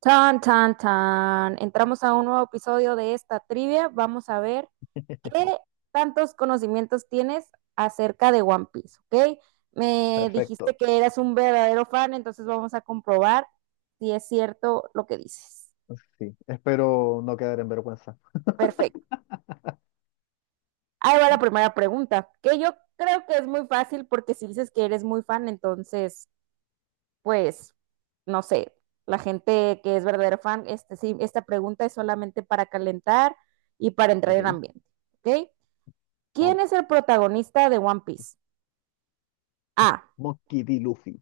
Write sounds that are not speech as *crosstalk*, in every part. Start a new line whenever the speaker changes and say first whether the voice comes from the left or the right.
right: Tan, tan, tan. Entramos a un nuevo episodio de esta trivia. Vamos a ver qué tantos conocimientos tienes acerca de One Piece, ¿ok? Me dijiste
left: Perfecto.
right: que eras un verdadero fan, entonces vamos a comprobar si es cierto lo que dices.
left: Sí, espero no quedar en vergüenza.
right: Perfecto. Ahí va la primera pregunta, que yo creo que es muy fácil porque si dices que eres muy fan, entonces pues, no sé, la gente que es verdadero fan, sí, esta pregunta es solamente para calentar y para entrar
left: Ok,
right: en ambiente, ¿ok? ¿Quién es
left: vamos.
right: el protagonista de One Piece? Ah,
left: Monkey D. Luffy.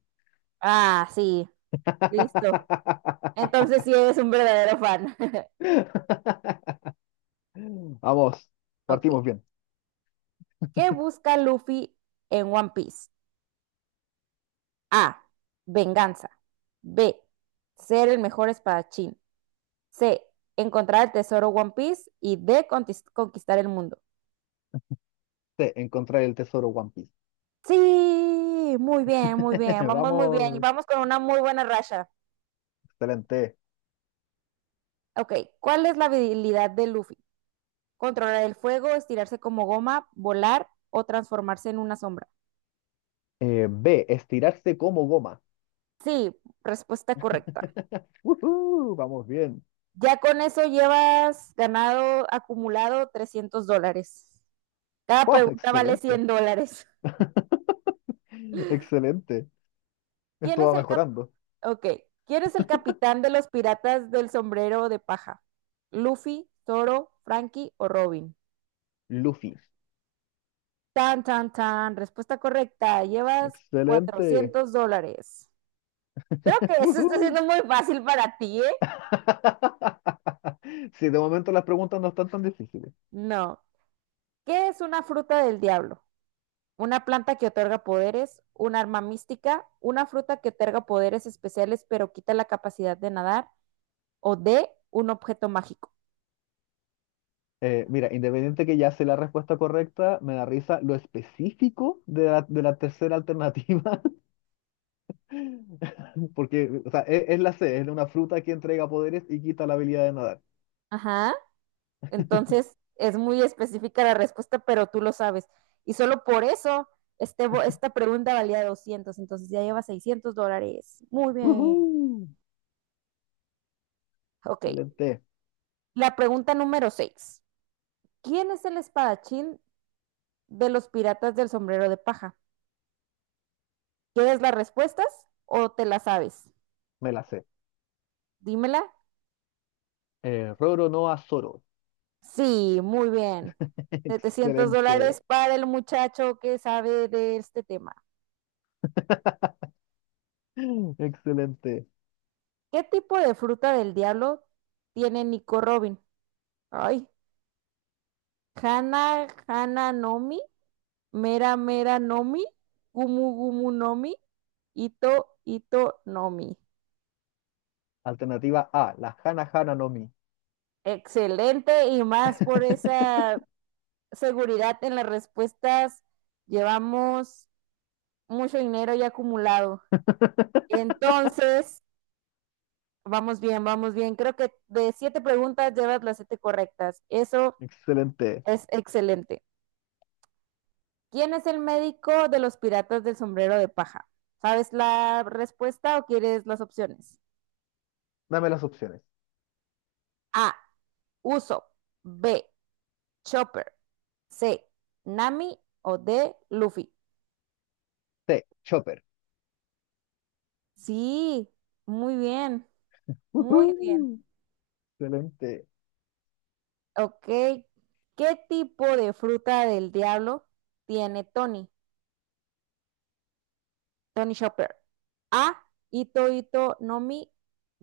right: ah, sí, listo.
left: *laughs*
right: Entonces sí es un verdadero fan. *laughs*
left: Vamos,
right: Ok.
left: partimos bien.
right: ¿Qué busca Luffy en One Piece? A. Venganza. B. Ser el mejor espadachín. C. Encontrar el tesoro One Piece. Y D. Conquistar el mundo.
left: C, encontrar el tesoro One Piece.
right: Sí, muy bien, muy bien.
left: *laughs*
right: Vamos muy bien.
left: Vamos,
right: Vamos con una muy buena racha.
left: excelente.
right: Ok, ¿cuál es la habilidad de Luffy? Controlar el fuego, estirarse como goma, volar o transformarse en una sombra.
left: B, estirarse como goma.
right: Sí, respuesta correcta.
left: *laughs* Ujú, vamos bien.
right: Ya con eso llevas ganado acumulado $300. Cada
left: Oh,
right: pregunta vale
left: excelente,
right: $100.
left: *laughs* excelente.
right: *laughs* ¿Quién
left: Esto
right: es
left: va
right: el cap-
left: mejorando.
right: Ok, ¿quién es el capitán de los piratas del sombrero de paja? ¿Luffy, Zoro, Frankie o Robin?
left: Luffy,
right: Tan, tan, tan. Respuesta correcta. Llevas
left: excelente.
right: $400. Creo que
left: *laughs*
right: eso está
left: Ujú.
right: siendo muy fácil para ti, ¿eh?
left: *laughs* Sí, de momento las preguntas no están tan difíciles.
right: No. ¿Qué es una fruta del diablo? Una planta que otorga poderes, un arma mística, una fruta que otorga poderes especiales pero quita la capacidad de nadar, o de un objeto mágico.
left: Mira, independiente que ya sé la respuesta correcta, me da risa lo específico de la tercera alternativa, *laughs* porque o sea, es la C, es una fruta que entrega poderes y quita la habilidad de nadar.
right: Ajá. Entonces, es muy específica la respuesta, pero tú lo sabes. Y solo por eso, esta pregunta valía 200, entonces ya lleva $600. Muy bien.
left: ¡Woohoo!
right: Ok.
left: Excelente,
right: La pregunta número 6. ¿Quién es el espadachín de los piratas del sombrero de paja? ¿Quieres las respuestas o te las sabes?
left: me la sé.
right: Dímela.
left: Roro no a Zoro.
right: Sí, muy bien.
left: *laughs*
right: 700
left: Excelente,
right: dólares para el muchacho que sabe de este tema.
left: excelente.
right: ¿Qué tipo de fruta del diablo tiene Nico Robin? Ay, Hana, Hana Nomi, Mera Mera Nomi, Gumu Gumu Nomi, Ito Ito Nomi.
left: Alternativa A, la Hana Hana no Mi.
right: Excelente y más por esa seguridad en las respuestas. Llevamos mucho dinero ya acumulado.
left: *laughs*
right: Entonces, vamos bien, vamos bien. Creo que de siete preguntas llevas las siete correctas. Eso
left: Excelente.
right: es excelente. ¿Quién es el médico de los piratas del sombrero de paja? ¿Sabes la respuesta o quieres las opciones?
left: Dame las opciones.
right: A. Uso. B. Chopper. C. Nami o D. Luffy.
left: C, Chopper.
right: Sí, muy bien, muy bien.
left: Ujú, excelente.
right: Ok, ¿qué tipo de fruta del diablo tiene Tony? Tony Shopper. A, Ito Ito Nomi.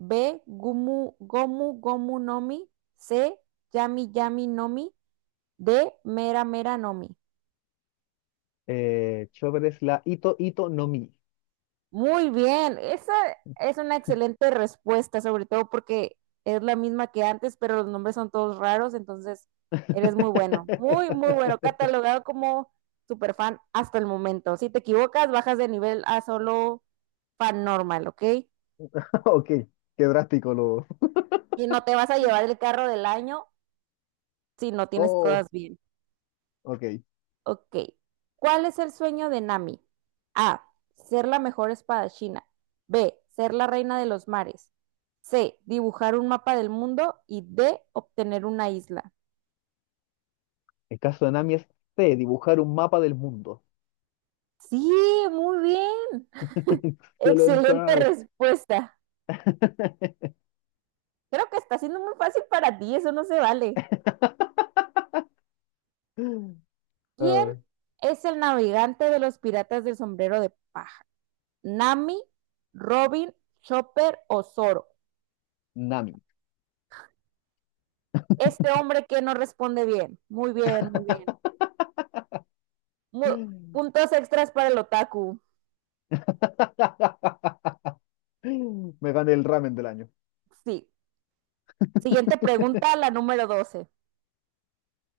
right: B, Gumu Gomu Gomu Nomi. C, Yami Yami Nomi. D, Mera Mera Nomi.
left: Chopper es la Ito Ito no Mi.
right: Muy bien, esa es una excelente respuesta, sobre todo porque es la misma que antes, pero los nombres son todos raros, entonces eres muy bueno, muy bueno,
left: *laughs*
right: catalogado como superfan hasta el momento. Si te equivocas, bajas de nivel a solo fan normal, ¿ok?
left: Ok, qué drástico lo.
right: Y no te vas a llevar el carro del año si no tienes
left: Oh,
right: todas bien.
left: ok.
right: Ok. ¿Cuál es el sueño de Nami? A. Ser la mejor espadachina. B. Ser la reina de los mares. C. Dibujar un mapa del mundo. Y D. Obtener una isla.
left: El caso de Nami es C, dibujar un mapa del mundo.
right: Sí, muy bien.
left: *laughs*
right: Excelente
left: Excelente.
right: respuesta. Creo que está siendo muy fácil para ti, eso no se vale.
left: *laughs* Ah,
right: ¿Quién es el navegante de los piratas del sombrero de paja? ¿Nami, Robin, Chopper o Zoro?
left: Nami.
right: Este hombre que no responde bien. Muy bien, muy bien. Mu- Puntos
left: *laughs*
right: extras para el otaku.
left: Me gané el ramen del año.
right: Sí. Siguiente
left: *laughs*
right: pregunta, la número 12.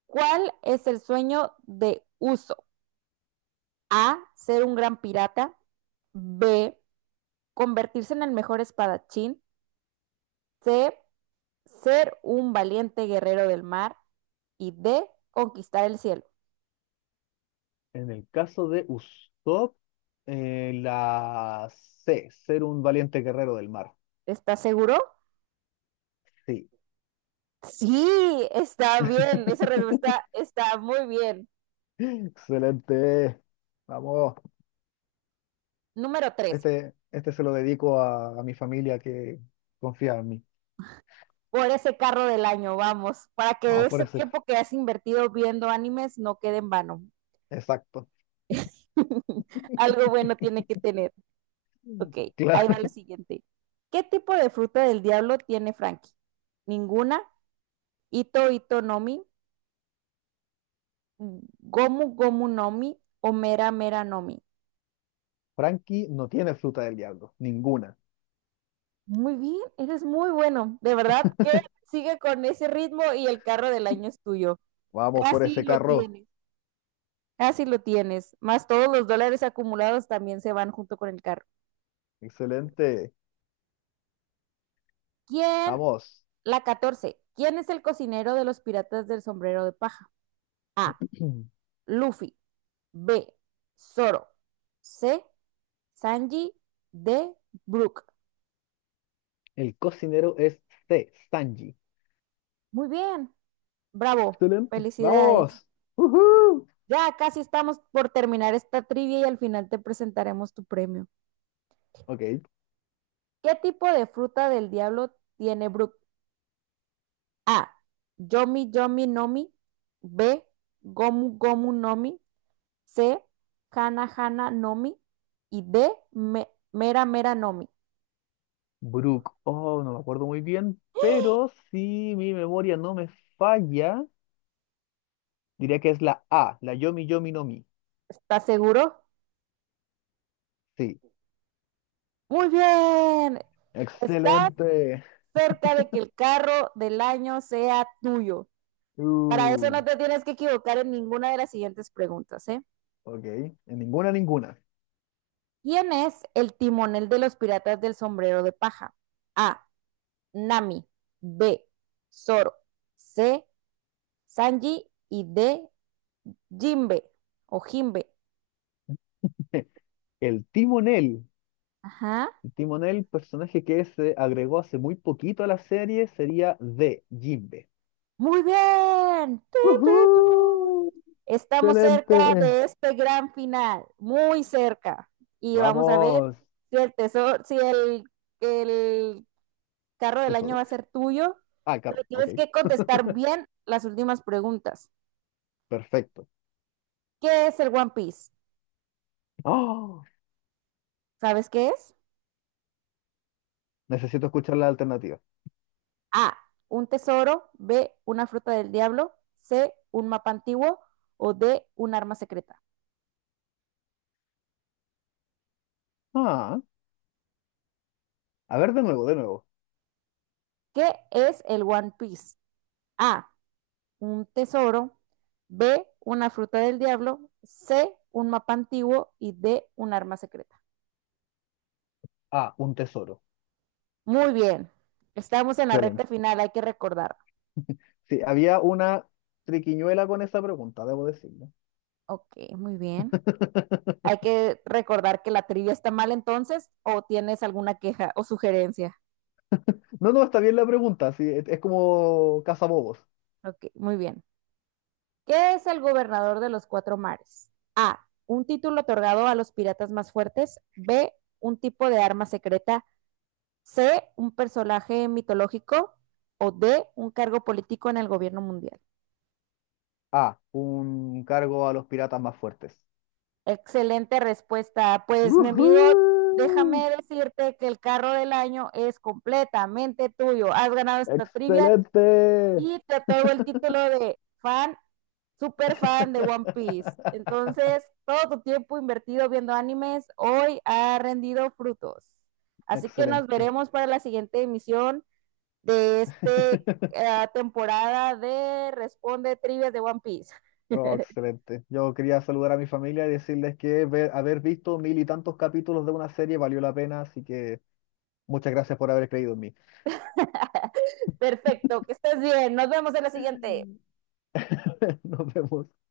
right: ¿Cuál es el sueño de Uso? A, ser un gran pirata. B, convertirse en el mejor espadachín. C, ser un valiente guerrero del mar. Y D, conquistar el cielo.
left: En el caso de Usopp, la C, ser un valiente guerrero del mar.
right: ¿Estás seguro?
left: Sí.
right: Sí, está bien. Esa
left: *laughs*
right: respuesta está muy bien.
left: Excelente. Vamos,
right: Número 13.
left: este se lo dedico a, mi familia que confía en mí.
right: Por ese carro del año, vamos, para que
left: Vamos por
right: ese
left: ese.
right: tiempo que has invertido viendo animes no quede en vano.
left: Exacto.
right: *laughs* Algo bueno tiene que tener. Ok, ahí va la
left: Claro.
right: siguiente. ¿Qué tipo de fruta del diablo tiene Frankie? Ninguna. Ito Ito Nomi, Gomu Gomu Nomi o Mera Mera Nomi.
left: *laughs* Frankie no tiene fruta del diablo, ninguna.
right: Muy bien, eres muy bueno. De verdad que sigue con ese ritmo y el carro del año es tuyo.
left: Vamos por
right: Casi
left: ese
right: lo
left: carro.
right: tienes. Así lo tienes. Más todos los dólares acumulados también se van junto con el carro.
left: Excelente.
right: ¿Quién?
left: Vamos.
right: La 14. ¿Quién es el cocinero de los piratas del sombrero de paja? A.
left: *clears throat*
right: Luffy. B. Zoro. C. Sanji. D. Brook.
left: El cocinero es C, Sanji.
right: Muy bien. Bravo.
left: Excelente.
right: Felicidades.
left: Vamos. ¡Woohoo!
right: Ya casi estamos por terminar esta trivia y al final te presentaremos tu premio.
left: Ok.
right: ¿Qué tipo de fruta del diablo tiene Brook? A. Yomi Yomi Nomi. B. Gomu Gomu Nomi. C. Hana Hana Nomi. Y D. Mera Mera Nomi.
left: Brooke. Oh, no me acuerdo muy bien, pero si mi memoria no me falla, diría que es la A, la Yomi Yomi no Mi.
right: ¿Estás seguro?
left: Sí.
right: Muy bien. Estás
left: Excelente.
right: cerca de que el carro del año sea tuyo. Para eso
left: Uh,
right: no te tienes que equivocar en ninguna de las siguientes preguntas, ¿eh?
left: ok, en ninguna, ninguna.
right: ¿Quién es el timonel de los piratas del sombrero de paja? A. Nami. B. Zoro. C. Sanji. Y D. Jimbe o Jimbe.
left: *laughs* El timonel,
right: Ajá.
left: el timonel, personaje que se agregó hace muy poquito a la serie, sería de Jimbe.
right: Muy bien. Tun, tun, tun.
left: ¡Uhú!
right: Estamos cerca
left: Excelente.
right: de este gran final, muy cerca. Y vamos a ver
left: Vamos.
right: si el tesoro, si el, el carro
left: ¿Qué
right: del año va
left: solo?
right: a ser tuyo.
left: Ah, el
right: Pero
left: carro. Ok,
right: tienes que contestar bien las últimas preguntas.
left: perfecto.
right: ¿Qué es el One Piece?
left: ¡Oh!
right: ¿Sabes qué es?
left: Necesito escuchar la alternativa.
right: A, un tesoro, B, una fruta del diablo, C, un mapa antiguo o D, un arma secreta.
left: Ah, a ver de nuevo, de nuevo.
right: ¿Qué es el One Piece? A, un tesoro, B, una fruta del diablo, C, un mapa antiguo y D, un arma secreta.
left: Ah, un tesoro.
right: Muy bien, estamos en la
left: Excelente.
right: recta final, hay que recordar.
left: Sí, había una triquiñuela con esa pregunta, debo decirlo.
right: Ok, muy bien.
left: *laughs*
right: Hay que recordar que la trivia está mal entonces o tienes alguna queja o sugerencia.
left: No, no, está bien la pregunta. Sí, es como cazabobos.
right: Ok, muy bien. ¿Qué es el gobernador de los cuatro mares? A, un título otorgado a los piratas más fuertes, B, un tipo de arma secreta, C, un personaje mitológico o D, un cargo político en el gobierno mundial.
left: A. Un cargo a los piratas más fuertes.
right: Excelente respuesta. Pues mi amigo,
left: ¡Woohoo!
right: déjame decirte que el carro del año es completamente tuyo. Has ganado esta trivia
left: ¡Excelente!
right: y te otorgo el título de fan, super fan de One Piece.
left: *laughs*
right: Entonces, todo tu tiempo invertido viendo animes hoy ha rendido frutos. Así que nos
left: Excelente.
right: veremos para la siguiente emisión de esta temporada de Responde Trivias de One Piece.
left: Oh,
right: *laughs*
left: excelente. Yo quería saludar a mi familia y decirles que haber visto mil y tantos capítulos de una serie valió la pena, así que muchas gracias por haber creído en mí.
right: Perfecto, que estés bien. Nos vemos en la siguiente.
left: *laughs* Nos vemos.